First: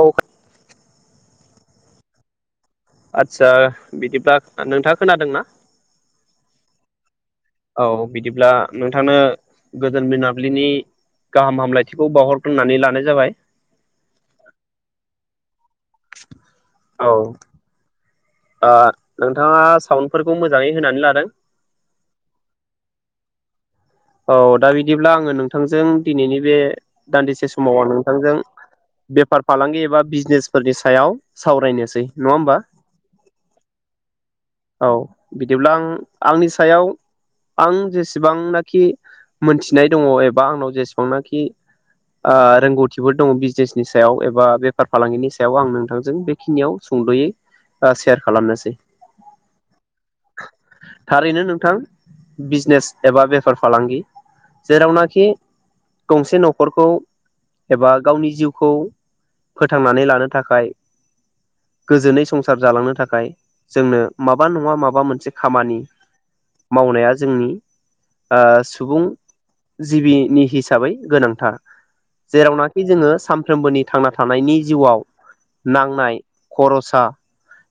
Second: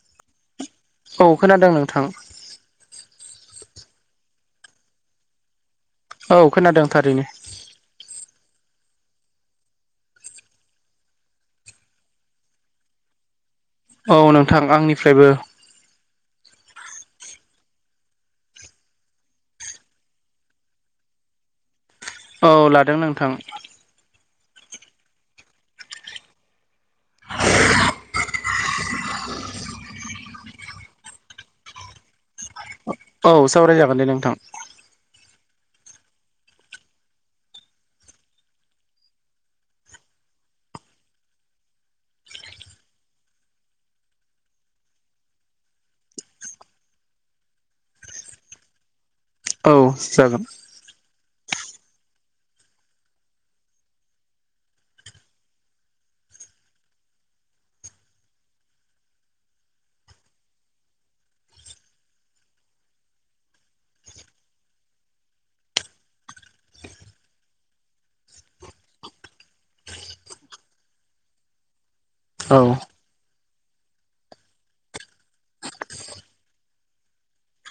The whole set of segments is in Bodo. औ औ खोनादों नोंथां। आदसा बिदिब्ला नोंथाङा खोनादों ना? औ खोनादों थारैनो औ बिदिब्ला नोंथांनो गोजोन मोनाबिलिनि गाहाम हामलायथिखौ बावहरग्रोनानै लानाय जाबाय औ नोंथां आंनिफ्रायबो औ ओ नोंथाङा साउन्डफोरखौ मोजाङै होनानै लादों? औ लादों नोंथां औ दा बिदिब्ला आङो नोंथांजों दिनैनि बे दान्दिसे समाव आं नोंथांजों बेफार फालांगि एबा बिजनेसफोरनि सायाव सावरायनोसै नङा होमबा औ सावरायजागोन दे नोंथां औ बिदिब्ला आं आंनि सायाव आं जेसेबांनाख खि मोनथिनाय दङ एबा आंनाव जेसेबांनाखि रोंगौथिफोर दङ बिजनेसनि सायाव एबा बेफार फालांगिनि सायाव आं नोंथांजों बेखिनियाव सुंद'यै ओ सेयार खालामनोसै औ जागोन थारैनो नोंथां बिजनेस एबा बे बेफार फालांगि जेरावनाखि गंसे न'खरखौ एबा गावनि जिउखौ फोथांनानै लानो थाखाय गोजोनै संसार जालांनो थाखाय जोंनो माबा नङा माबा मोनसे खामानि मावनाया जोंनि ओ सुबुं जिबिनि हिसाबै गोनांथार। औ जेरावनाखि जोङो साम फ्रोमबोनि थांना थानायनि जिउआव नांनाय खरसा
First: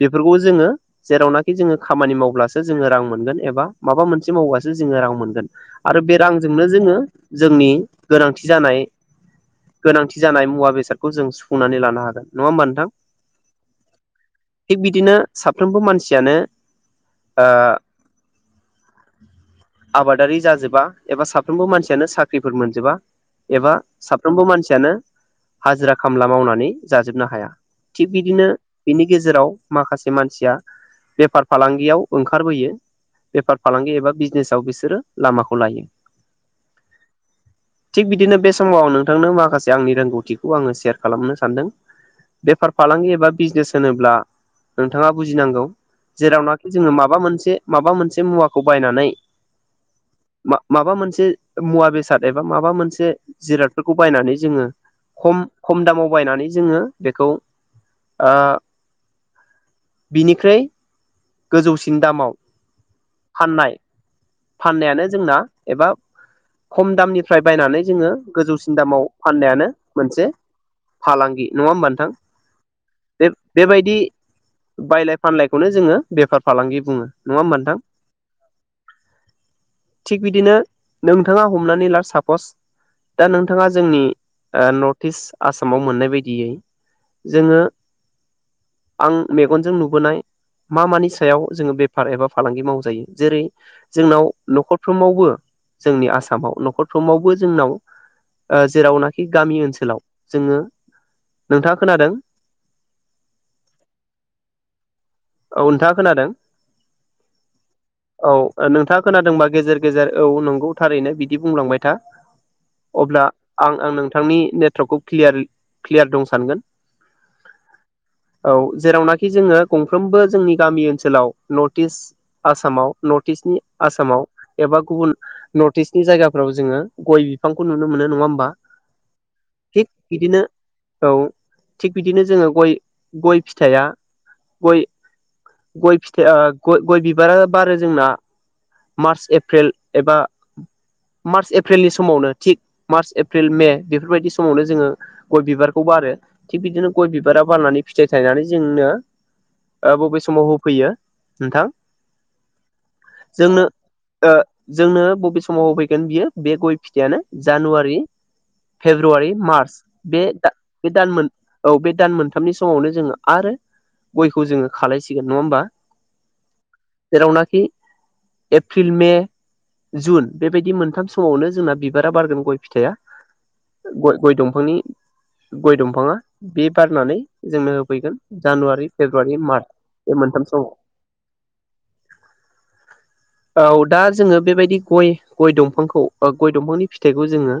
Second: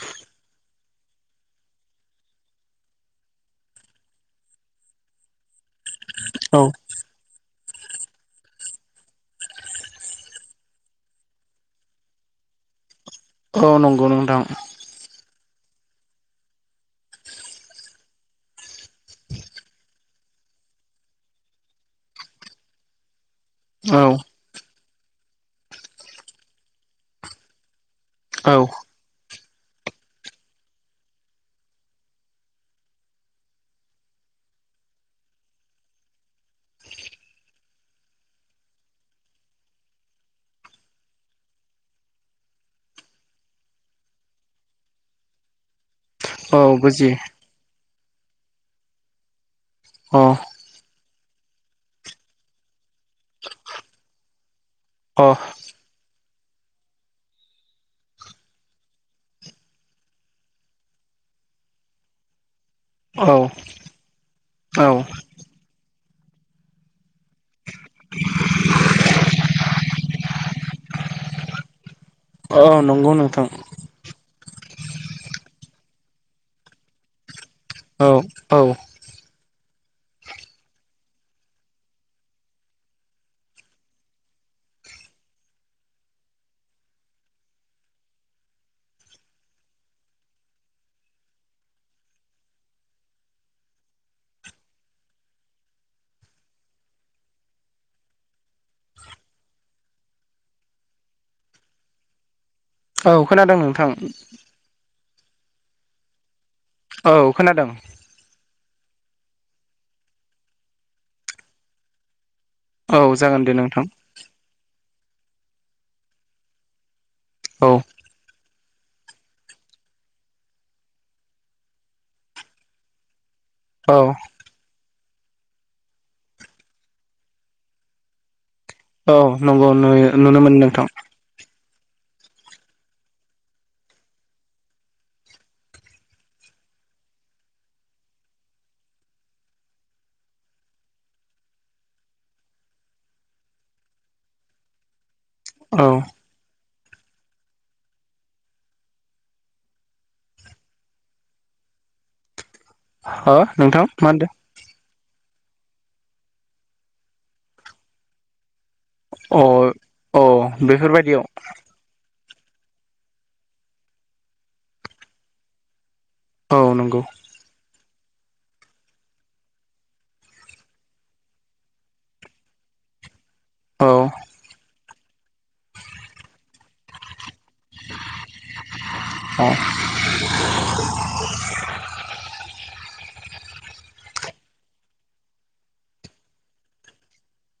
बेफोरखौ जोङो जेरावनाखि जोङो खामानि मावब्लासो जोङो रां मोनगोन एबा माबा मोनसे मावब्लासो जोङो रां मोनगोन आरो बे औ रांजोंनो जोङो जोंनि गोनांथि जानाय गोनांथि जानाय मुवा बेसादखौ जों सुफुंनानै लानो हागोन नङा होमबा नोंथां औ नंगौ नोंथां थिग बिदिनो साफ्रोमबो मानसियानो ओ आबादारि जाजोबा एबा साफ्रोमबो मानसियानो साख्रिफोर मोनजोबा एबा औ साफ्रोमबो मानसियानो हाजिरा खामला मावनानै जाजोबनो हाया थिग बिदिनो औ बिनि गेजेराव माखासे मानसिया बेफार फालांगियाव ओंखारबोयो बेफार फालांगि एबा बिजनेसाव बिसो सोरो लामाखौ लायो थिग बिदिनो बे समाव आं नोंथांनो माखासे आंनि रोंगौथिखौ आङो सेयार खालामनो सानदों बेफार फालांगि एबा बिजनेस होनोब्ला नोंथाङा बुजिनांगौ औ जेरावनाखि जोङो बुजियो माबा मोनसे माबा मोनसे [unintelligible] मुवाखौ बायनानै अ मा माबा मोनसे से मुवा बेसाद एबा माबा मोनसे जिरादफोरखौ बायनानै जोङो अ खम खम दामाव बायनानै जोङो बेखौ ओ बिनिख्रुइ गोजौसिन दामाव औ फाननाय औ फाननायानो जोंना एबा खम दामनिफ्राय बायनानै जोङो गोजौसिन दामाव फाननायानो मोनसे फालांगि नङा होमबा नोंथां औ नंगौ बे बे नोंथां बेबायदि बायलाय फानलायखौनो जोङो बेफार फालांगि बुङो नङा होनबा नोंथां, औ औ थिग बिदिनो नोंथाङा हमनानै ला सापस दा नोंथाङा जोंनि ओ नर्थ इस्ट आसामाव मोननाय बायदियै जोङो आं मेगनजों नुबोनाय मा मानि सायाव जोङो बेफार एबा फालांगि मावजायो जेरै जोंनाव न'खरफ्रोमावबो जोंनि आसामाव न'खरफ्रोमावबो जोंनाव ओ जेरावनाखि गामि ओनसोलाव जोङो नोंथाङा खोनादों? औ खोनादों नोंथां। औ नोंथाङा खोनादों? औ खोनादों औ नोंथाङा खोनादोंबा गेजेर गेजेर औ नंगौ थारैनो बिदि बुंलांबाय था। औ अब्ला जागोन दे आं नोंथां आं नोंथांनि नेटवर्कखौ क्लियार क्लियार दं सानगोन। औ औ जेरावनाखि जोङो गं फ्रोमबो जोंनि गामि ओनसोलाव नर्थ इस्ट आसामाव नर्थ टिशनि औ आसामाव एबा गुबुन नर्थ इस्टनि जायगाफोराव जोङो गय बिफांखौ नुनो मोनो नङा होमबा। औ नंगौ थिग नुयो नुनो बिदिनो मोनदों थं औ थिग बिदिनो जोङो गय गय फिथाया गय गय फिथाया गय-गय बिबारा बारो जोंना मार्च एप्रिल एबा मार्च एप्रिलनि समावनो थिग मार्च एप्रिल मे बेफोरबायदि समावनो जोङो गय बिबारखौ औ बारो थिग बिदिनो गय बिबारा बारनानै फिथाइ थायनानै जोंनो ओ बबे समाव होफैयो नोंथां हो जोंनो नोंथां मा होनदों ओ जोंनो बबे समाव होफैगोन बियो बे गय फिथायानो जानुवारि फेब्रुवारि अ मार्च अ बे दा बे दान बेफोरबायदियाव मोन औ बे दान मोन थामनि समावनो जोङो आरो गयखौ जोङो खालायसिगोन नङा होमबा औ नंगौ जेरावनाखि एफ्रिल मे जुन बेबायदि मोनथाम समावनो जोंना बिबारा बारगोन गय फिथाया। औ गय-गय दंफांनि गय दंफाङा बे बारनानै जोंनो होफैगोन जानुवारि बे औ मार बे मोनथामसोआव औ दा जोङो बेबायदि गय गय दंफांखौ ओ गय दंफांनि फिथाइखौ जोङो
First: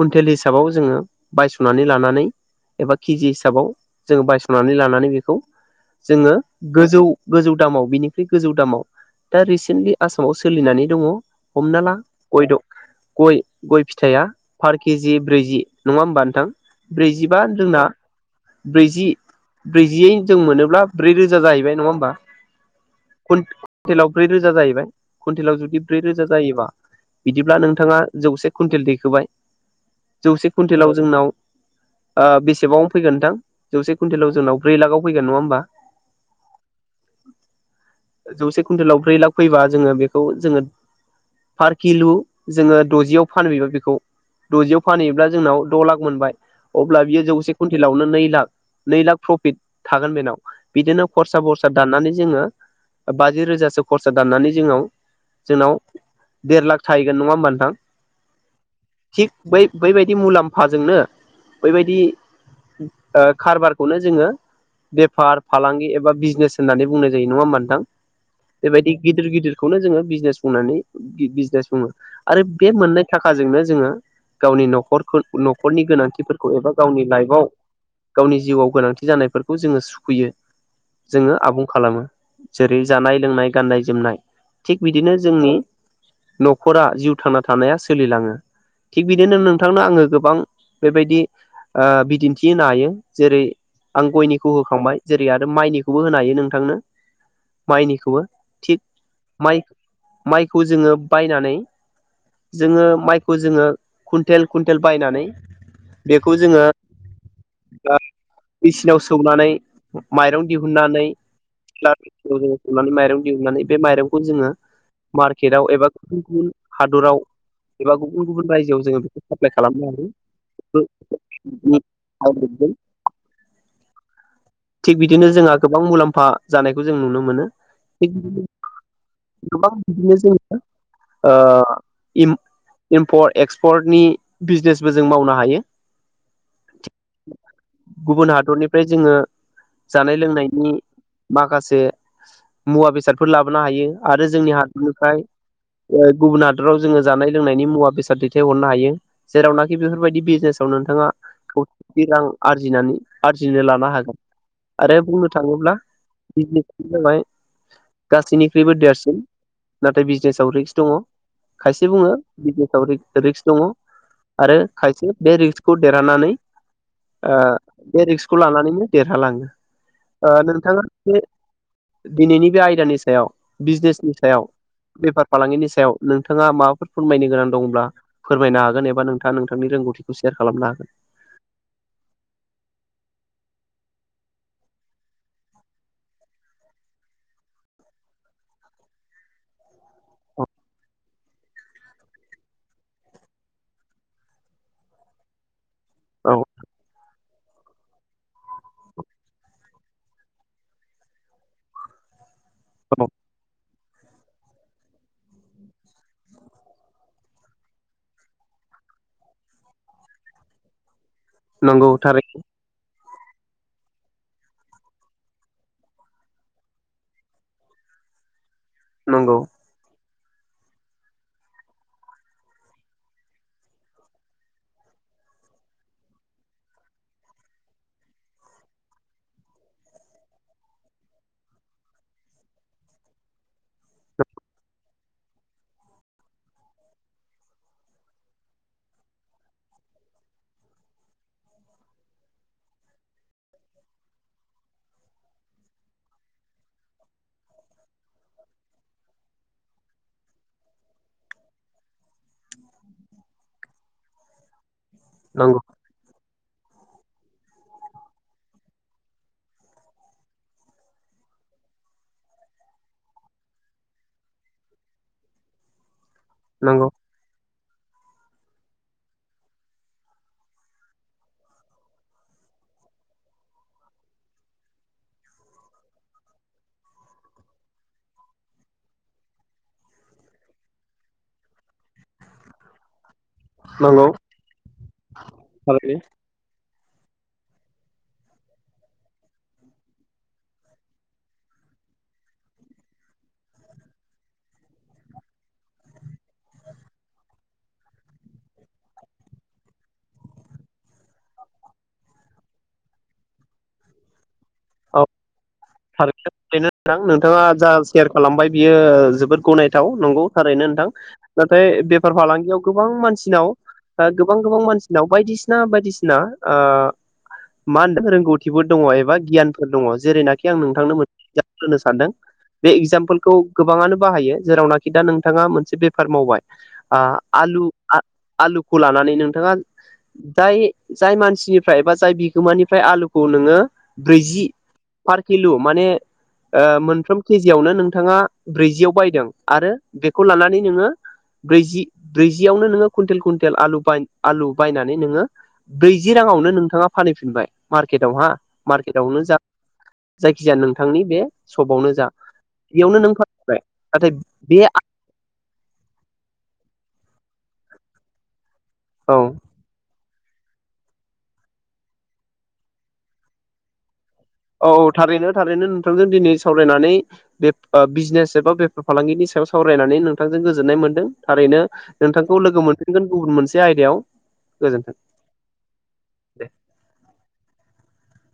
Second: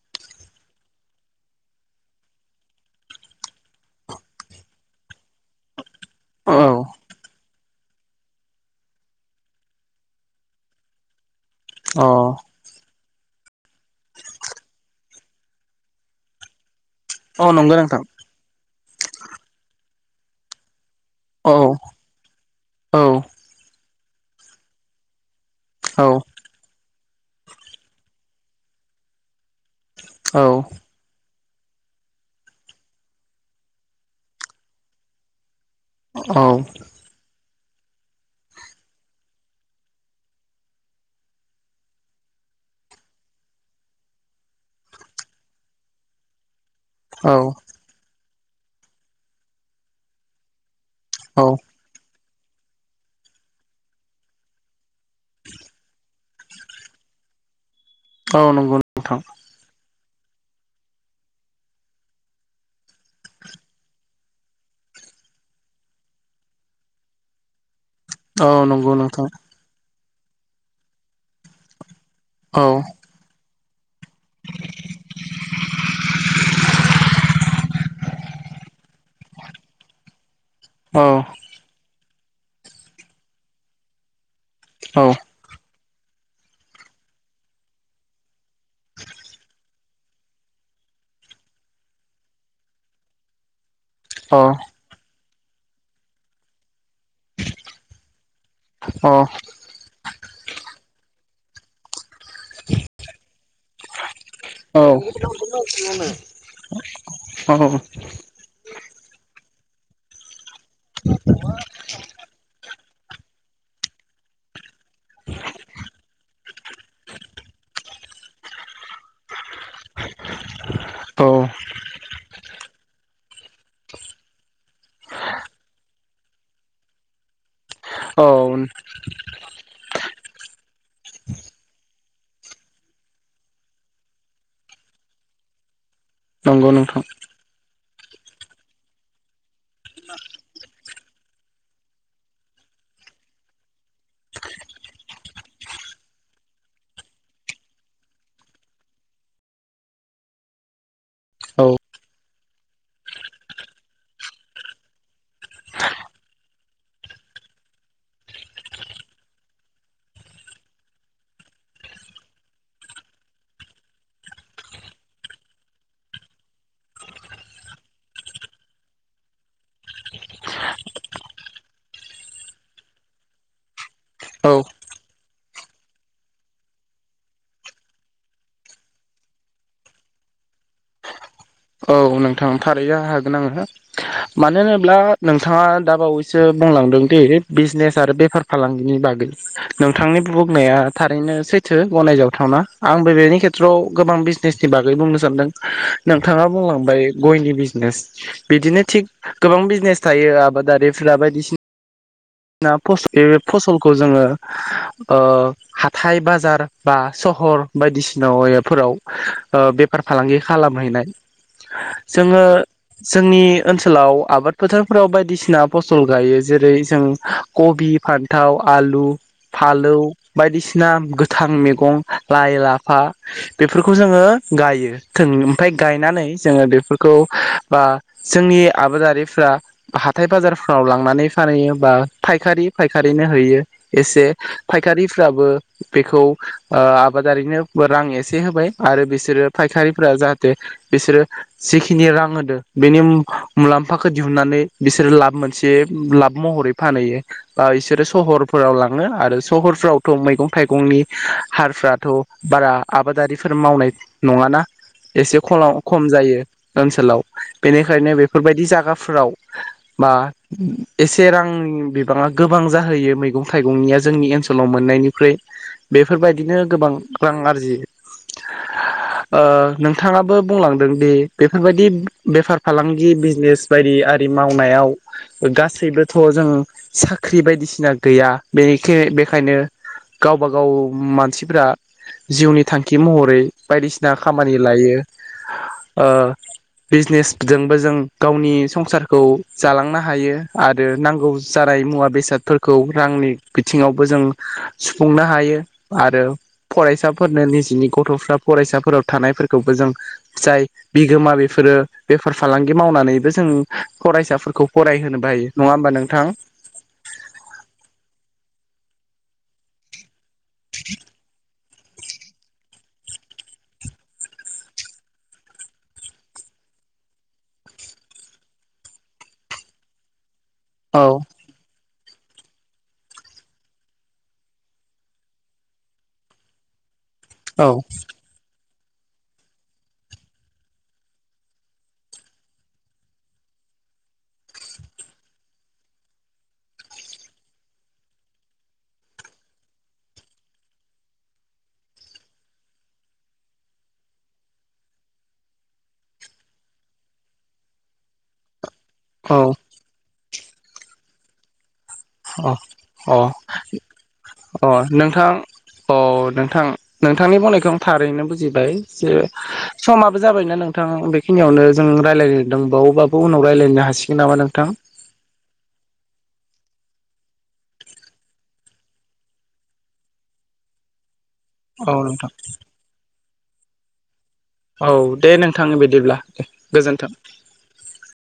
कुन्टेल हिसाबाव जोङो बायस'नानै लानानै एबा केजि हिसाबाव जोङो बायस'नानै लानानै बेखौ जोङो औ गोजौ गोजौ दामाव बिनिख्रुइ गोजौ दामाव दा रिसेन्टलि आसामाव सोलिनानै दङ'। हमनाला अ गयद' गय गय फिथाया पार केजि ब्रैजि नङा होमबा नोंथां। ब्रैजिबा औ नंगौ जोंना नोंथां ब्रै जि ब्रैजियै जों मोनोब्ला ब्रै रोजा औ जाहैबाय नङा होमबा? औ कुवइन्टेलाव ब्रै रोजा जाहैबाय? कुइन्टेलाव जुदि ब्रै औ रोजा जायोबा बिदिब्ला नोंथाङा जौसे कुइन्टेल दैखोबाय। जौसे कुवन्टेलाव जोंनाव ओ बेसेबां फैगोन नोंथां? जौसे कुइन्टेलाव जोंनाव ब्रै लाखआव फैगोन नङा होमबा? औ। जौसे कुइन्टेलाव ब्रै लाख फैबा जोङो बेखौ जोङो पार किलु जोङो द'जियाव फानहैबाय बेखौ द'जियाव फानहैयोब्ला जोंनाव द' लाख मोनबाय। अब्ला बियो औ जौसे कुवइन्टेलावनो नै लाख। नै लाख प्रफिट थागोन बेनाव। बिदिनो औ खरसा बरसा दाननानै जोङो बाजि रोजासो खरसा दाननानै जोंनाव जोंनाव देर लाख थाहैगोन नङा होमबा नोंथां? औ नंगौ नोंथां थिग बै-बै बाय दि मुलाम्फाजोंनो बेैबायदि ओ कारबारखौनो जोङो बेफार फालांगि एबा बिजनेस होननानै बुंनाय जायो नङा होमा नोंथां? औ नंगौ बेबायदि नोंथां गिदिर गिदिरखौनो जोङो बिजनेस बुंनानै बिजनेस बुङो। आरो औ बे मोननाय थाखाजोंनो जोङो गावनि न'खरखौ न'खरनि गोनांथिफोरखौ एबा गावनि लाइफआव गावनि जिउआव गोनांथि जानायफोर खौ जोङो सुखयो। औ जोङो आबुं खालामो। जेरै जानाय लोंनाय, गाननाय जोमनाय। थिग औ बिदिनो जोंनि न'खरा जिउ थांना थानाया सोलिलाङो। थिग बिदिनो नोंथांनो आङो गोबां बेबायदि ओ बिदिन्थि होनो हायो जेरै औ अ खौ होखांबाय। जेरै आरो माइनिखौबो होनो हायो नोंथांनो माइनिखौबो। थिग माइ माइखौ जोङो बायनानै जोङो माइखौ जोङो कुइन्टेल कुइन्टेल बायनानै बेखौ जोङो औ औ। नानै माइरं दिहुननानै [inaudible] सौनानै माइरं दिहुननानै बे माइरंखौ जोङो मार्केट आव एबा गुबुन गुबुन हादराव एबा गुबुन गुबुन रायजोआव जोङो बेखौ साप्लाइ खालामनो होन औ थिग बिदिनो जोंहा गोबां मुलाम्फा जानायखौ जों नुनो मोनो औ गोबां बिदिनो जों ओ इम इमपर्ट एक्सपर्टनि बिजनेसबो जों मावनो हायो। नंगौ नोंथां गुबुन हादरनिफ्राय जोङो जानाय लोंनायनि माखासे मुवा बेसादफोर लाबोनो हायो आरो जोंनि हादरनिफ्राय ओ गुबुन हादराव जोङो जानाय लोंनायनि मुवा बेसाद दैथायहरनो हायो जेरावनाखि बेफोरबायदि बिजनेसाव नोंथाङा औ खौथि रां आरजिनानै आरजिनो लानो हागोन। आरो बुंनो थाङोब्ला बिजनेस जाबाय गासैनिख्रुइबो देरसिन नाथाय बिजनेसाव रिक्स दङ खायसे बुङो बिजनेसाव रिक्स दङ आरो खायसे बे रिक्सखौ देरहानानै ओ बे रिक्सखौ लानानैनो देरहालाङो ओ नोंथाङा बे दिनैनि बे आयदानि सायाव बिजनेसनि सायाव औ बेफार फालांगिनि सायाव नोंथाङा माबाफोर फोरमायनो गोनां दंब्ला फोरमायनो हागोन एबा नोंथाङा नोंथांनि रोंगौथिखौ सेयार खालामनो हागोन। औ नोंथां थारैनो हागोन आङो मानो होनोब्ला नोंथाङा दा बावैसो बुंलांदों दि बिजनेस आरो बेफार फालांगिनि बागै नोंथांनि बुंनाया थारैनो सैथो गनायजावथावना आंबो बेनि खेथ्रआव गोबां बिजनेसनि बागै बुंनो सानदों औ नोंथाङा बुंलांबाय गयनि बिजनेस बिदिनो थिग गोबां बिजनेस थायो आबादारिफोरा बायदिसिना ना फस औ ओ फसल खौ जोङो ओ हाथाइ बाजार बा सहर बायदिसिनाफोराव ओ बेफार फालांगि खालामहैनाय नंगौ थारै जोङो जोंनि ओनसोलाव आबाद फोथारफोराव बायदिसिना फसल गायो जेरै जों कबि फान्थाव आलु नंगौ फालौ बायदिसिना गोथां मैगं लाइ लाफा बेफोरखौ जोङो गायो थों ओमफ्राय गायनानै जोङो बेफोरखौ बा जोंनि आबादारिफ्रा हाथाय बाजारफ्राव लांनानै फानहैयो बा फायखारि फायखारिनो होयो एसे फायखारिफ्राबो बेखौ ओ आबादारिनो रां एसे होबाय आरो बिसोरो फायखारिफ्रा जाहाथे बिसोरो जिखिनि रां होदो बेनि मुं मुलाम्फाखौ दिहुननानै बिसोरो लाब मोनसे लाब महरै फानहैयो बा बिसोरो सहरफोराव लाङो आरो सहरफ्रावथ' मैगं थाइगंनि हारफ्राथ' बारा आबादारिफोर मावनाय नङाना एसे नंगौ खलाव खम जायो ओनसोलाव बेनिखायनो बेफोरबायदि जागाफोराव बा एसे रां बिबाङा गोबां जाहैयो मैगं थाइगंनिया जोंनि ओनसोलाव मोननायनिख्रुय बेफोरबायदिनो नंगौ गोबां रां आरजि ओ नोंथाङाबो बुंलांदों दि बेफोरबायदि बेफार फालांगि बिजनेस बायदि आरि मावनायाव गासैबोथ' जों साख्रि बायदिसिना गैया बेखैय बेखायनो गावबा गाव मानसिफ्रा जिउनि थांखि महरै नंगौ बायदिसिना खामानि लायो थारैनो ओ बिजनेसजोंबो जों गावनि संसारखौ जालांनो हायो आरो नांगौ जानाय मुवा बेसादफोरखौ रांनि बिथिङावबो जों सुफुंनो हायो आरो फरायसाफोरनो निजिनि गथ'फ्रा फरायसाफोराव थानायफोरखौबो जों जाय बिगोमा बेफोरो बेफार फालांगि मावनानैबो जों फराय फोर खौ फराय औ होनोबो हायो नङा होमबा नोंथां थारैनो [unintelligible] नोंथाङा जा सेयार खालामबाय बियो जोबोद गनायथाव नंगौ थारैनो नोंथां ओमफाय बेफार फालांगियाव गोबां मानसिनाव ओ गोबां गोबां मानसिनाव बायदिसिना बायदिसिना ओ मा होनदों रोंगौथिफोर दङ एबा गियानफोर दङ जेरैनाखि आं नोंथांनो औ मोनसे [unintelligible] होनो सानदों बे एगजामपोलखौ गोबाङानो बाहायो जेरावनाखि दा नोंथाङा मोनसे बेफार मावबाय आ आलु औ आ आलु खौ लानानै नोंथाङा दाय जाय मानसिनिफ्राय बा जाय बिगोमानिफ्राय आलुखौ नोङो ब्रैजि पार किल' माने ओ मोनफ्रोम केजियावनो नोंथाङा ब्रैजियाव बायदों आरो बेखौ लानानै नोङो ब्रैजि ब्रैजियावनो नोङो कुइन्टेल कुइन्टेल आलु ब आलु बायनानै नोङो ब्रैजि राङावनो नोंथाङा फानहैफिनबाय मार्केटाव हा मार्केटआवनो जा औ जायखिजाया नोंथांनि बे सगावनो अ अ नाथाय बे अ नोंथां अ नोंथां । नोंथांनि बुंनायखौ आं थारैनो बुजि बाय जे औ समा जाबायना नोंथां बेखिनियावनो जों रायलायदों बावबबो उाव राय्लायनो हासिगोन। नामा नोंथां औ औ थारैनो थारैनो नोंथांजों दिनै सावरायनानै बे बिजनेस एबा बेफार फालांगिनि सायाव सावरायनानै नोंथांजों गोजोननाय मोन्दों। थारैनो औ नोंथां नोंथांखौ लोगो मोनफिनगोन गुबुन मोनसे आयदायाव औ गोजोन्थों दे नोंथां बिदिब्ला दे गोजोन्थों।